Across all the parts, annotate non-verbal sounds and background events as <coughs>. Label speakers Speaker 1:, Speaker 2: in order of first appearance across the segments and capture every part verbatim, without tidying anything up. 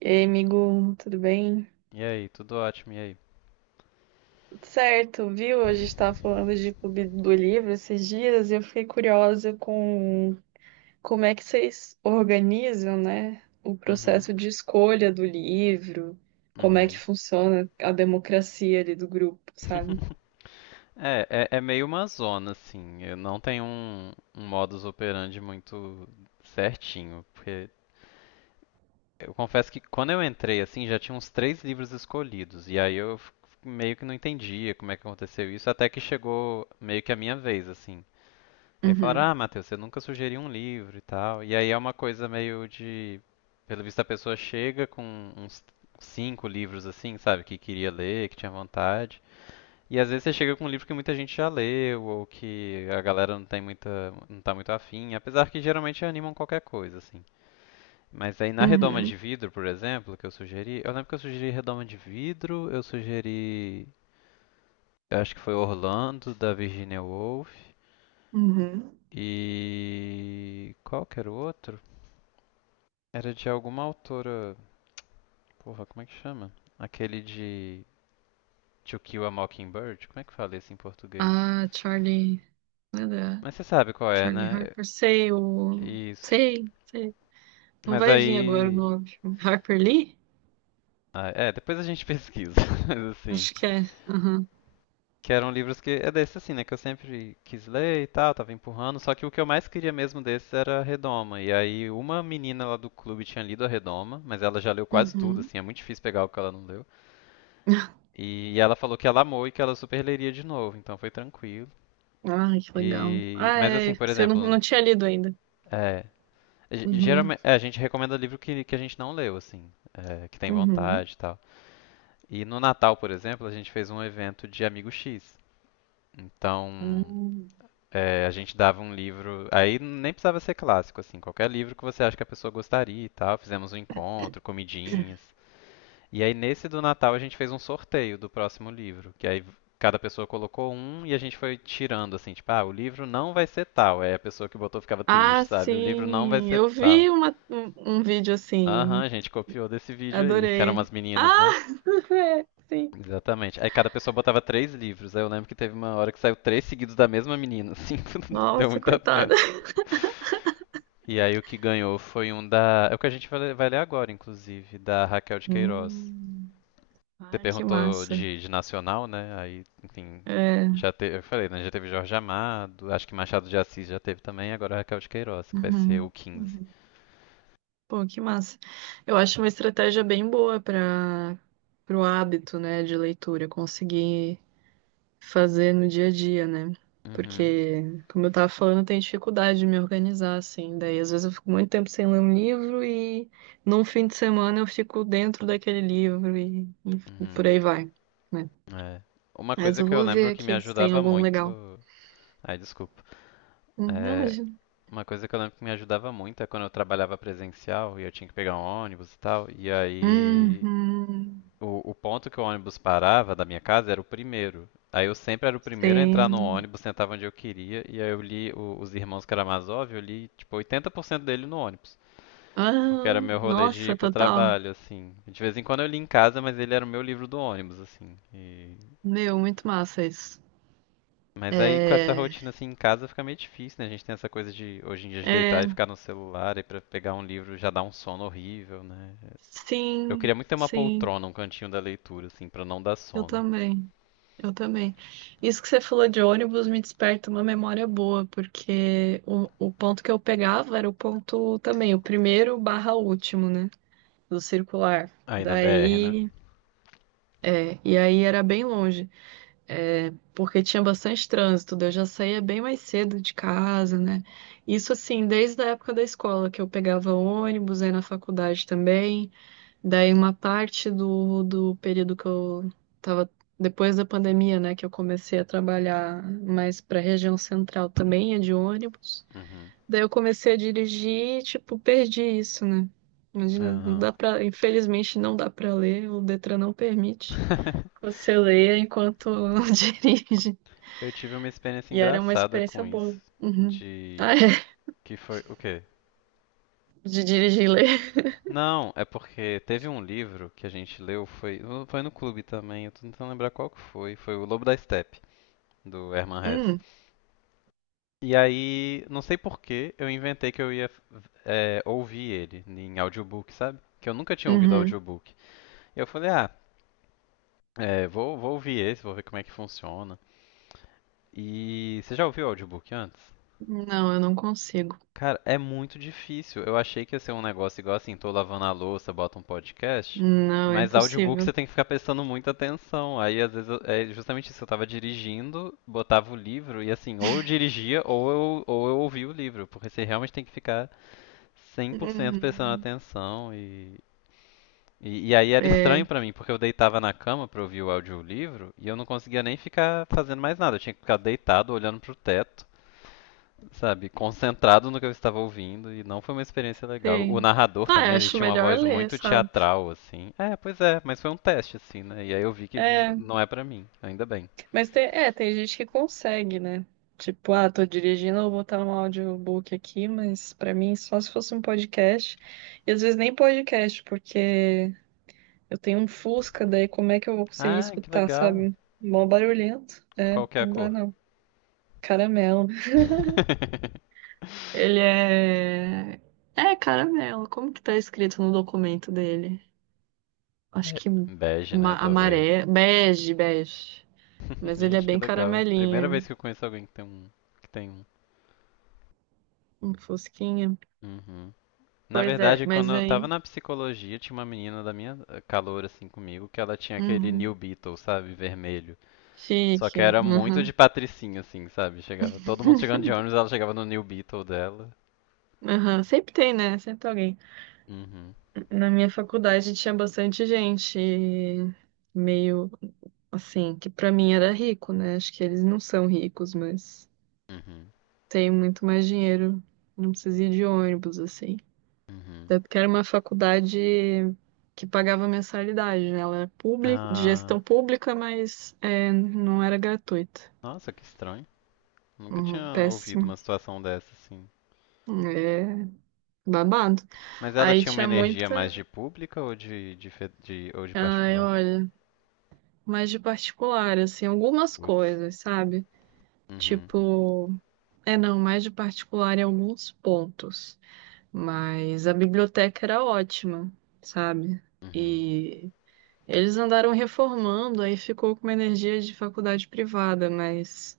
Speaker 1: E aí, amigo, tudo bem?
Speaker 2: E aí, tudo ótimo, e aí?
Speaker 1: Tudo certo, viu? A gente estava falando de Clube do Livro esses dias e eu fiquei curiosa com como é que vocês organizam, né, o
Speaker 2: Uhum,
Speaker 1: processo de escolha do livro, como é que
Speaker 2: uhum.
Speaker 1: funciona a democracia ali do grupo, sabe?
Speaker 2: <laughs> É, é, é meio uma zona, assim. Eu não tenho um, um modus operandi muito certinho, porque eu confesso que quando eu entrei, assim, já tinha uns três livros escolhidos, e aí eu f- meio que não entendia como é que aconteceu isso, até que chegou meio que a minha vez, assim. E aí falaram,
Speaker 1: Uhum.
Speaker 2: ah, Matheus, você nunca sugeriu um livro e tal. E aí é uma coisa meio de. Pelo visto, a pessoa chega com uns cinco livros assim, sabe? Que queria ler, que tinha vontade. E às vezes você chega com um livro que muita gente já leu, ou que a galera não tem muita, não tá muito afim, apesar que geralmente animam qualquer coisa, assim. Mas aí na Redoma
Speaker 1: Uhum.
Speaker 2: de Vidro, por exemplo, que eu sugeri, eu lembro que eu sugeri Redoma de Vidro, eu sugeri, eu acho que foi Orlando, da Virginia Woolf,
Speaker 1: Uhum.
Speaker 2: e qual que era o outro? Era de alguma autora. Porra, como é que chama? Aquele de To Kill a Mockingbird? Como é que fala isso em português?
Speaker 1: Ah, Charlie, nada,
Speaker 2: Mas você sabe qual é,
Speaker 1: Charlie
Speaker 2: né? É,
Speaker 1: Harper, sei, o...
Speaker 2: Isso.
Speaker 1: sei, sei. Não
Speaker 2: Mas
Speaker 1: vai vir agora o
Speaker 2: aí.
Speaker 1: nome. Harper Lee?
Speaker 2: Ah, é, depois a gente pesquisa. <laughs> Mas assim.
Speaker 1: Acho que é. Uhum.
Speaker 2: Que eram livros que. É desse assim, né? Que eu sempre quis ler e tal, tava empurrando. Só que o que eu mais queria mesmo desses era a Redoma. E aí uma menina lá do clube tinha lido a Redoma, mas ela já leu quase tudo,
Speaker 1: Uhum.
Speaker 2: assim, é muito difícil pegar o que ela não leu. E ela falou que ela amou e que ela super leria de novo, então foi tranquilo.
Speaker 1: Ai, que legal.
Speaker 2: E,
Speaker 1: Ah,
Speaker 2: mas
Speaker 1: é,
Speaker 2: assim,
Speaker 1: é,
Speaker 2: por
Speaker 1: você não,
Speaker 2: exemplo,
Speaker 1: não tinha lido ainda.
Speaker 2: é, ge-
Speaker 1: Uhum.
Speaker 2: geralmente, é, a gente recomenda livro que, que a gente não leu, assim, é, que tem
Speaker 1: Uhum.
Speaker 2: vontade e tal. E no Natal, por exemplo, a gente fez um evento de Amigo X. Então,
Speaker 1: Hum.
Speaker 2: é, a gente dava um livro, aí nem precisava ser clássico, assim, qualquer livro que você acha que a pessoa gostaria e tal. Fizemos um encontro, comidinhas. E aí nesse do Natal a gente fez um sorteio do próximo livro, que aí cada pessoa colocou um e a gente foi tirando assim, tipo, ah, o livro não vai ser tal. Aí a pessoa que botou ficava triste,
Speaker 1: Ah,
Speaker 2: sabe? O livro não vai
Speaker 1: sim,
Speaker 2: ser
Speaker 1: eu
Speaker 2: tal.
Speaker 1: vi uma, um, um vídeo
Speaker 2: Aham,
Speaker 1: assim,
Speaker 2: a gente copiou desse vídeo aí, que eram
Speaker 1: adorei.
Speaker 2: umas meninas, né?
Speaker 1: Ah, <laughs> é, sim.
Speaker 2: Exatamente. Aí cada pessoa botava três livros. Aí eu lembro que teve uma hora que saiu três seguidos da mesma menina, assim, <laughs> deu
Speaker 1: Nossa,
Speaker 2: muita pena.
Speaker 1: coitada.
Speaker 2: E aí o que ganhou foi um da. É o que a gente vai vai ler agora, inclusive, da Raquel de Queiroz.
Speaker 1: Hum,
Speaker 2: Você
Speaker 1: ah, que
Speaker 2: perguntou
Speaker 1: massa.
Speaker 2: de, de nacional, né? Aí, enfim,
Speaker 1: É.
Speaker 2: já teve, eu falei, né? Já teve Jorge Amado, acho que Machado de Assis já teve também, agora Raquel de Queiroz, que vai ser o
Speaker 1: Uhum.
Speaker 2: quinze.
Speaker 1: Uhum. Pô, que massa. Eu acho uma estratégia bem boa para o hábito, né, de leitura, conseguir fazer no dia a dia, né?
Speaker 2: Uhum,
Speaker 1: Porque, como eu tava falando, eu tenho dificuldade de me organizar, assim. Daí, às vezes, eu fico muito tempo sem ler um livro e num fim de semana eu fico dentro daquele livro e, e- e por
Speaker 2: uhum,
Speaker 1: aí vai, né?
Speaker 2: é. Uma
Speaker 1: Mas
Speaker 2: coisa
Speaker 1: eu
Speaker 2: que eu
Speaker 1: vou
Speaker 2: lembro
Speaker 1: ver
Speaker 2: que me
Speaker 1: aqui se tem
Speaker 2: ajudava
Speaker 1: algum
Speaker 2: muito.
Speaker 1: legal.
Speaker 2: Ai, desculpa.
Speaker 1: Hum, Não, mas.
Speaker 2: É, uma coisa que eu lembro que me ajudava muito é quando eu trabalhava presencial e eu tinha que pegar um ônibus e tal. E aí
Speaker 1: Uhum,
Speaker 2: O, o ponto que o ônibus parava da minha casa era o primeiro. Aí eu sempre era o primeiro a entrar no
Speaker 1: sim.
Speaker 2: ônibus, sentava onde eu queria, e aí eu li o- Os Irmãos Karamazov, eu li tipo oitenta por cento dele no ônibus. Porque era
Speaker 1: Ah,
Speaker 2: meu rolê de ir
Speaker 1: nossa,
Speaker 2: pro
Speaker 1: total.
Speaker 2: trabalho, assim. De vez em quando eu li em casa, mas ele era o meu livro do ônibus, assim. E-
Speaker 1: Meu, muito massa isso.
Speaker 2: Mas aí com essa
Speaker 1: É.
Speaker 2: rotina assim em casa fica meio difícil, né? A gente tem essa coisa de hoje em dia de
Speaker 1: É.
Speaker 2: deitar e ficar no celular e pra pegar um livro já dá um sono horrível, né? Eu
Speaker 1: Sim,
Speaker 2: queria muito ter uma
Speaker 1: sim.
Speaker 2: poltrona, um cantinho da leitura, assim, pra não dar
Speaker 1: Eu
Speaker 2: sono.
Speaker 1: também. Eu também. Isso que você falou de ônibus me desperta uma memória boa, porque o, o ponto que eu pegava era o ponto também, o primeiro barra último, né? Do circular.
Speaker 2: Aí na B R, né?
Speaker 1: Daí. É, e aí era bem longe, é, porque tinha bastante trânsito, daí eu já saía bem mais cedo de casa, né? Isso assim, desde a época da escola, que eu pegava ônibus, aí na faculdade também. Daí uma parte do, do período que eu tava depois da pandemia, né, que eu comecei a trabalhar mais para a região central também, é de ônibus.
Speaker 2: Uhum.
Speaker 1: Daí eu comecei a dirigir, e, tipo, perdi isso, né? Imagina, não
Speaker 2: Aham.
Speaker 1: dá para, infelizmente não dá para ler, o Detran não permite.
Speaker 2: <laughs>
Speaker 1: Você lê enquanto <laughs> dirige.
Speaker 2: Eu tive uma experiência
Speaker 1: E era uma
Speaker 2: engraçada
Speaker 1: experiência
Speaker 2: com
Speaker 1: boa.
Speaker 2: isso.
Speaker 1: Uhum. Ah,
Speaker 2: De.
Speaker 1: é,
Speaker 2: Que foi. O quê?
Speaker 1: de dirigir e ler.
Speaker 2: Não, é porque teve um livro que a gente leu, foi, foi, no clube também, eu tô tentando lembrar qual que foi. Foi O Lobo da Steppe, do Hermann Hesse.
Speaker 1: Hum.
Speaker 2: E aí, não sei por que, eu inventei que eu ia é, ouvir ele em audiobook, sabe? Que eu nunca tinha ouvido
Speaker 1: Uhum.
Speaker 2: audiobook. E eu falei, ah, é, vou, vou ouvir esse, vou ver como é que funciona. E você já ouviu audiobook antes?
Speaker 1: Não, eu não consigo.
Speaker 2: Cara, é muito difícil. Eu achei que ia ser um negócio igual assim, tô lavando a louça, bota um podcast,
Speaker 1: Não, é
Speaker 2: mas audiobook
Speaker 1: impossível.
Speaker 2: você tem que ficar prestando muita atenção. Aí às vezes eu- é justamente isso, eu tava dirigindo, botava o livro e assim, ou eu dirigia ou eu, ou eu ouvia o livro, porque você realmente tem que ficar cem por cento prestando
Speaker 1: Uhum.
Speaker 2: atenção e e, e aí era
Speaker 1: É,
Speaker 2: estranho pra mim, porque eu deitava na cama pra ouvir o audiolivro e eu não conseguia nem ficar fazendo mais nada. Eu tinha que ficar deitado olhando pro teto, sabe, concentrado no que eu estava ouvindo e não foi uma experiência legal. O
Speaker 1: sim.
Speaker 2: narrador
Speaker 1: Ah, eu
Speaker 2: também, ele
Speaker 1: acho
Speaker 2: tinha uma
Speaker 1: melhor
Speaker 2: voz
Speaker 1: ler,
Speaker 2: muito
Speaker 1: sabe?
Speaker 2: teatral, assim. É, pois é, mas foi um teste, assim, né? E aí eu vi que n-
Speaker 1: É,
Speaker 2: não é pra mim, ainda bem.
Speaker 1: mas tem, é, tem gente que consegue, né? Tipo, ah, tô dirigindo, eu vou botar um audiobook aqui, mas pra mim só se fosse um podcast. E às vezes nem podcast, porque eu tenho um Fusca, daí como é que eu vou conseguir
Speaker 2: Ah, que
Speaker 1: escutar,
Speaker 2: legal.
Speaker 1: sabe? Mó barulhento. É,
Speaker 2: Qual que é a
Speaker 1: não dá
Speaker 2: cor?
Speaker 1: não. Caramelo.
Speaker 2: <laughs>
Speaker 1: Ele é. É, caramelo. Como que tá escrito no documento dele? Acho
Speaker 2: Be-
Speaker 1: que
Speaker 2: Bege, né,
Speaker 1: ma-
Speaker 2: talvez.
Speaker 1: amarelo. Bege, bege.
Speaker 2: <laughs>
Speaker 1: Mas ele é
Speaker 2: Gente, que
Speaker 1: bem
Speaker 2: legal. Primeira
Speaker 1: caramelinho,
Speaker 2: vez que eu conheço alguém que tem um. Que tem um.
Speaker 1: um fusquinha.
Speaker 2: Uhum. Na
Speaker 1: Pois é,
Speaker 2: verdade, quando
Speaker 1: mas
Speaker 2: eu tava
Speaker 1: aí.
Speaker 2: na psicologia, tinha uma menina da minha eh, calor, assim, comigo, que ela tinha aquele New
Speaker 1: Uhum.
Speaker 2: Beetle, sabe, vermelho. Só que
Speaker 1: Chique.
Speaker 2: era muito
Speaker 1: Uhum.
Speaker 2: de patricinha, assim, sabe? Chegava, todo mundo chegando de ônibus, ela chegava no New Beetle dela.
Speaker 1: Uhum. Sempre tem, né? Sempre tem alguém.
Speaker 2: Uhum,
Speaker 1: Na minha faculdade tinha bastante gente meio assim, que pra mim era rico, né? Acho que eles não são ricos, mas
Speaker 2: uhum,
Speaker 1: tem muito mais dinheiro. Não precisa ir de ônibus, assim.
Speaker 2: uhum.
Speaker 1: Até porque era uma faculdade que pagava mensalidade, né? Ela era pública, de
Speaker 2: Ah,
Speaker 1: gestão pública, mas é, não era gratuita.
Speaker 2: nossa, que estranho. Nunca
Speaker 1: Uhum.
Speaker 2: tinha ouvido
Speaker 1: Péssimo.
Speaker 2: uma situação dessa, assim.
Speaker 1: É, babado.
Speaker 2: Mas ela
Speaker 1: Aí
Speaker 2: tinha uma
Speaker 1: tinha
Speaker 2: energia mais
Speaker 1: muita.
Speaker 2: de pública ou de, de, fe- de- ou de
Speaker 1: Ai,
Speaker 2: particular?
Speaker 1: olha, mais de particular, assim, algumas
Speaker 2: Putz.
Speaker 1: coisas, sabe?
Speaker 2: Uhum,
Speaker 1: Tipo, é não, mais de particular em alguns pontos. Mas a biblioteca era ótima, sabe?
Speaker 2: uhum,
Speaker 1: E eles andaram reformando, aí ficou com uma energia de faculdade privada, mas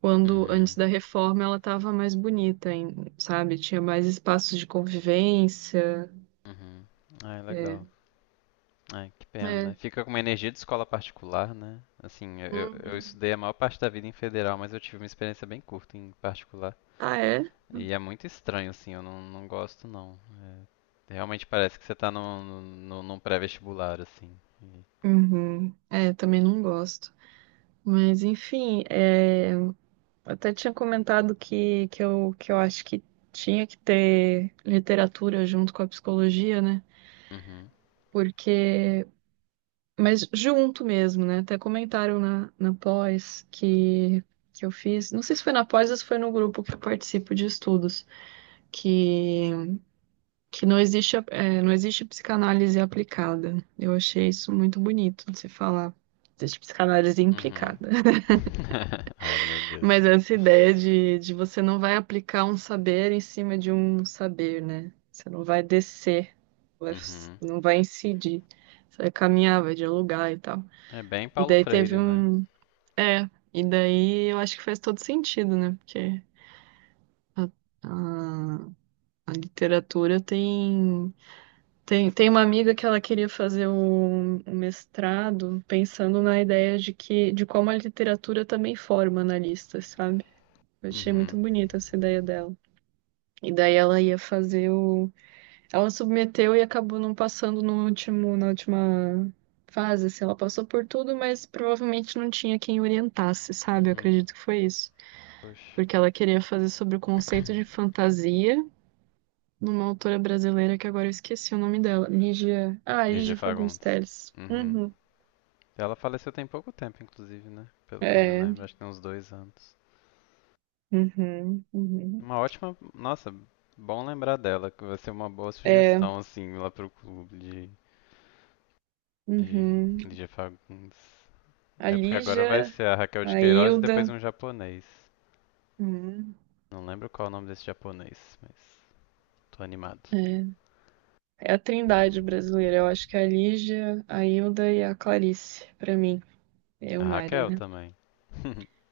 Speaker 1: quando, antes
Speaker 2: uhum,
Speaker 1: da reforma, ela tava mais bonita, hein, sabe? Tinha mais espaços de convivência.
Speaker 2: uhum. Ai, legal.
Speaker 1: É.
Speaker 2: Ai, que pena, né?
Speaker 1: É.
Speaker 2: Fica com uma energia de escola particular, né? Assim, eu, eu eu
Speaker 1: Uhum.
Speaker 2: estudei a maior parte da vida em federal, mas eu tive uma experiência bem curta em particular.
Speaker 1: Ah, é?
Speaker 2: E é muito estranho, assim, eu não, não gosto não. É, realmente parece que você tá no no no- num pré-vestibular, assim. E-
Speaker 1: Uhum. É, também não gosto. Mas enfim, é, eu até tinha comentado que, que, eu, que eu acho que tinha que ter literatura junto com a psicologia, né?
Speaker 2: Uhum,
Speaker 1: Porque. Mas junto mesmo, né? Até comentaram na, na pós que, que eu fiz. Não sei se foi na pós ou se foi no grupo que eu participo de estudos, que, que não existe, a- é, não existe psicanálise aplicada. Eu achei isso muito bonito de se falar. Existe psicanálise
Speaker 2: uhum.
Speaker 1: implicada.
Speaker 2: <laughs> Ai, meu Deus.
Speaker 1: Mas essa ideia de, de você não vai aplicar um saber em cima de um saber, né? Você não vai descer, vai-
Speaker 2: Uhum.
Speaker 1: não vai incidir. Você vai caminhar, vai dialogar e tal.
Speaker 2: É bem
Speaker 1: E
Speaker 2: Paulo
Speaker 1: daí teve
Speaker 2: Freire, né?
Speaker 1: um. É, e daí eu acho que faz todo sentido, né? Porque a, a, a literatura tem. Tem, tem uma amiga que ela queria fazer um, um mestrado pensando na ideia de que de como a literatura também forma analistas, sabe? Eu achei muito
Speaker 2: Uhum,
Speaker 1: bonita essa ideia dela. E daí ela ia fazer o. Ela submeteu e acabou não passando no último, na última fase, assim. Ela passou por tudo, mas provavelmente não tinha quem orientasse, sabe? Eu
Speaker 2: uhum.
Speaker 1: acredito que foi isso.
Speaker 2: Poxa.
Speaker 1: Porque ela queria fazer sobre o conceito de
Speaker 2: <coughs>
Speaker 1: fantasia numa autora brasileira que agora eu esqueci o nome dela. Lígia. Ah,
Speaker 2: <clears throat> Lígia
Speaker 1: Lígia Fagundes
Speaker 2: Fagundes.
Speaker 1: Telles.
Speaker 2: Uhum.
Speaker 1: Uhum.
Speaker 2: Ela faleceu tem pouco tempo, inclusive, né? Pelo que eu me
Speaker 1: É.
Speaker 2: lembro, acho que tem uns dois anos.
Speaker 1: Uhum. Uhum.
Speaker 2: Uma ótima. Nossa, bom lembrar dela, que vai ser uma boa
Speaker 1: É.
Speaker 2: sugestão, assim, lá pro clube. E
Speaker 1: Uhum.
Speaker 2: Lídia Fagundes.
Speaker 1: A
Speaker 2: É porque agora vai
Speaker 1: Lígia,
Speaker 2: ser a Raquel
Speaker 1: a
Speaker 2: de Queiroz e depois
Speaker 1: Hilda.
Speaker 2: um japonês.
Speaker 1: Uhum.
Speaker 2: Não lembro qual é o nome desse japonês, mas tô animado.
Speaker 1: É. É a trindade brasileira. Eu acho que é a Lígia, a Hilda e a Clarice, pra mim. É
Speaker 2: A
Speaker 1: o Mário,
Speaker 2: Raquel
Speaker 1: né?
Speaker 2: também.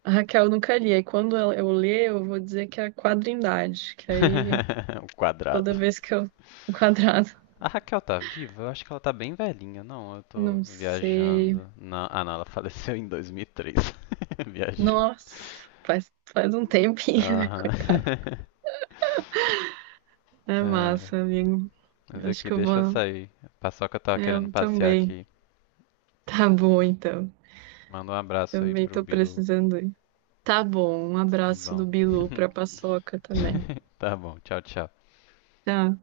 Speaker 1: A Raquel eu nunca li. Aí quando ela- eu ler, eu vou dizer que é a quadrindade. Que aí
Speaker 2: <laughs> O
Speaker 1: toda
Speaker 2: quadrado.
Speaker 1: vez que eu. <laughs> O quadrado.
Speaker 2: A Raquel tá viva? Eu acho que ela tá bem velhinha. Não, eu tô
Speaker 1: Não sei.
Speaker 2: viajando. Não, ah, não, ela faleceu em dois mil e três. <laughs> Viajei.
Speaker 1: Nossa, faz, faz um tempinho, né? <laughs>
Speaker 2: Aham.
Speaker 1: Coitado.
Speaker 2: <laughs>
Speaker 1: É
Speaker 2: É,
Speaker 1: massa, amigo.
Speaker 2: mas
Speaker 1: Eu acho
Speaker 2: aqui,
Speaker 1: que eu
Speaker 2: deixa eu
Speaker 1: vou.
Speaker 2: sair. A Paçoca tava querendo
Speaker 1: Eu
Speaker 2: passear
Speaker 1: também.
Speaker 2: aqui.
Speaker 1: Tá bom, então.
Speaker 2: Manda um abraço aí
Speaker 1: Também
Speaker 2: pro
Speaker 1: tô
Speaker 2: Bilu.
Speaker 1: precisando ir. Tá bom. Um
Speaker 2: Tá
Speaker 1: abraço do
Speaker 2: bom.
Speaker 1: Bilu pra Paçoca
Speaker 2: <laughs>
Speaker 1: também.
Speaker 2: <laughs> Tá bom, tchau, tchau.
Speaker 1: Tchau.